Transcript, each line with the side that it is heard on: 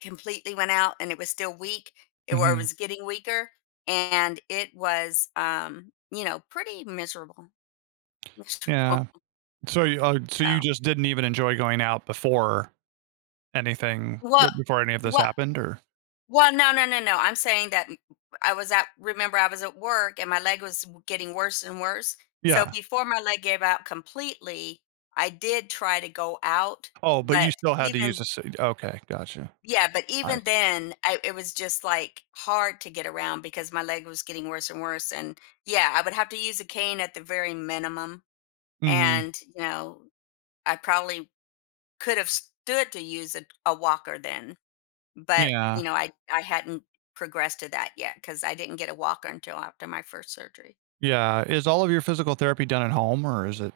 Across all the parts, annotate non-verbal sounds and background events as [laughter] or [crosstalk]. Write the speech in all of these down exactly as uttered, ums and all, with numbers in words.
left: Completely went out, and it was still weak. It or, it
right: Mhm.
left: was getting weaker, and it was, um, you know, pretty miserable. [laughs]
right: Yeah. So you, uh, so you
left: So
right: just didn't even enjoy going out before anything b
left: What
right: before any of this
left: what
right: happened or
left: well, no, no, no, no, I'm saying that I was at remember I was at work and my leg was w getting worse and worse. So
right: Yeah.
left: before my leg gave out completely, I did try to go out.
right: Oh, but you
left: But
right: still had to use
left: even
right: a s okay, gotcha.
left: Yeah, but
right: I
left: even
right: see.
left: then, I it was just, like, hard to get around because my leg was getting worse and worse, and, yeah, I would have to use a cane at the very minimum,
right: Mhm.
left: and, you know, I probably could have stood to use a a walker then, but,
right: Yeah.
left: you know, I I hadn't progressed to that yet 'cause I didn't get a walker until after my first surgery.
right: Yeah. Is all of your physical therapy done at home or is it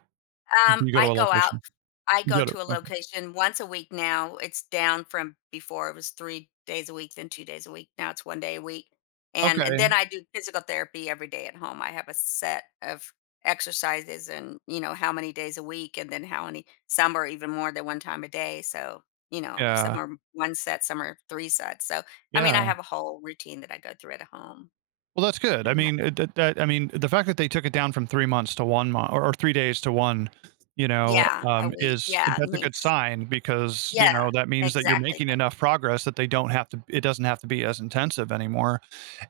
right: do
left: Um,
right: you go to
left: I
right: a
left: go out.
right: location?
left: I
right: You
left: go
right: go to
left: to a
right: okay.
left: location once a week now. It's down from before, it was three days a week, then two days a week, now it's one day a week. And and
right: Okay.
left: then I do physical therapy every day at home. I have a set of exercises and, you know, how many days a week and then how many some are even more than one time a day, so, you know, some
right: Yeah.
left: are one set, some are three sets, so, I mean,
right: Yeah.
left: I have a whole routine that I go through at home,
right: Well, that's good. I
left: pretty mu
right: mean, uh, th that I mean the fact that they took it down from three months to one mon or or three days to one, you know,
left: Yeah, a
right: um,
left: week,
right: is
left: yeah. It
right: that's a good
left: means
right: sign because, you
left: Yeah,
right: know, that means that you're
left: exactly
right: making
left: the
right: enough progress that they don't have to it doesn't have to be as intensive anymore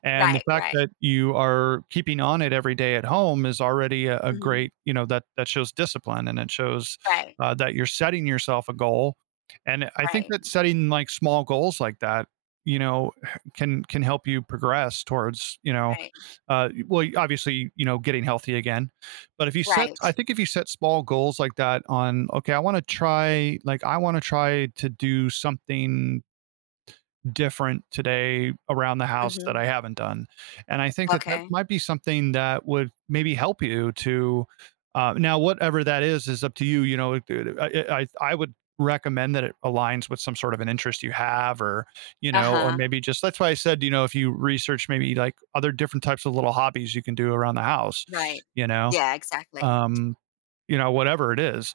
right: and the
left: Right,
right: fact
left: right.
right: that you are keeping on it every day at home is already a a
left: Mhm.
right: great, you know that that shows discipline and it shows,
left: Right.
right: uh, that you're setting yourself a goal and it I think
left: Right.
right: that setting, like, small goals like that, you know, can can help you progress towards, you know,
left: Right.
right: uh, y well, obviously, you know, getting healthy again. But if you set I
left: Right.
right: think if you set small goals like that on, "Okay, I want to try" like, "I want to try to do something" "different today around the house that
left: Mhm.
right: I haven't done." And I think that that
left: Okay.
right: might be something that would maybe help you to uh, now whatever that is, is up to you. You know it it I I I would recommend that it aligns with some sort of an interest you have or, you know, or
left: Uh-huh.
right: maybe just that's why I said, you know, if you research maybe, like, other different types of little hobbies you can do around the house,
left: Right.
right: you know,
left: Yeah, exactly.
right: um, you know, whatever it is.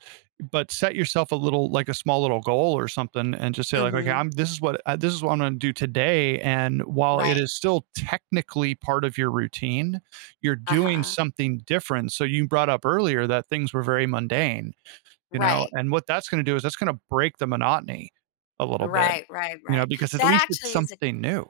right: But set yourself a little like, a small little goal or something and just say like, "Okay,
left: Mhm.
right: I'm this is what this is what I'm gonna do today," and while it
left: Right.
right: is still technically part of your routine, you're doing
left: Uh-huh.
right: something different. So you brought up earlier that things were very mundane, you know,
left: Right.
right: and what that's gonna to do is that's going to break the monotony a little bit,
left: Right, right,
right: you know,
left: right.
right: because at
left: That
right: least it's
left: actually is a
right: something new.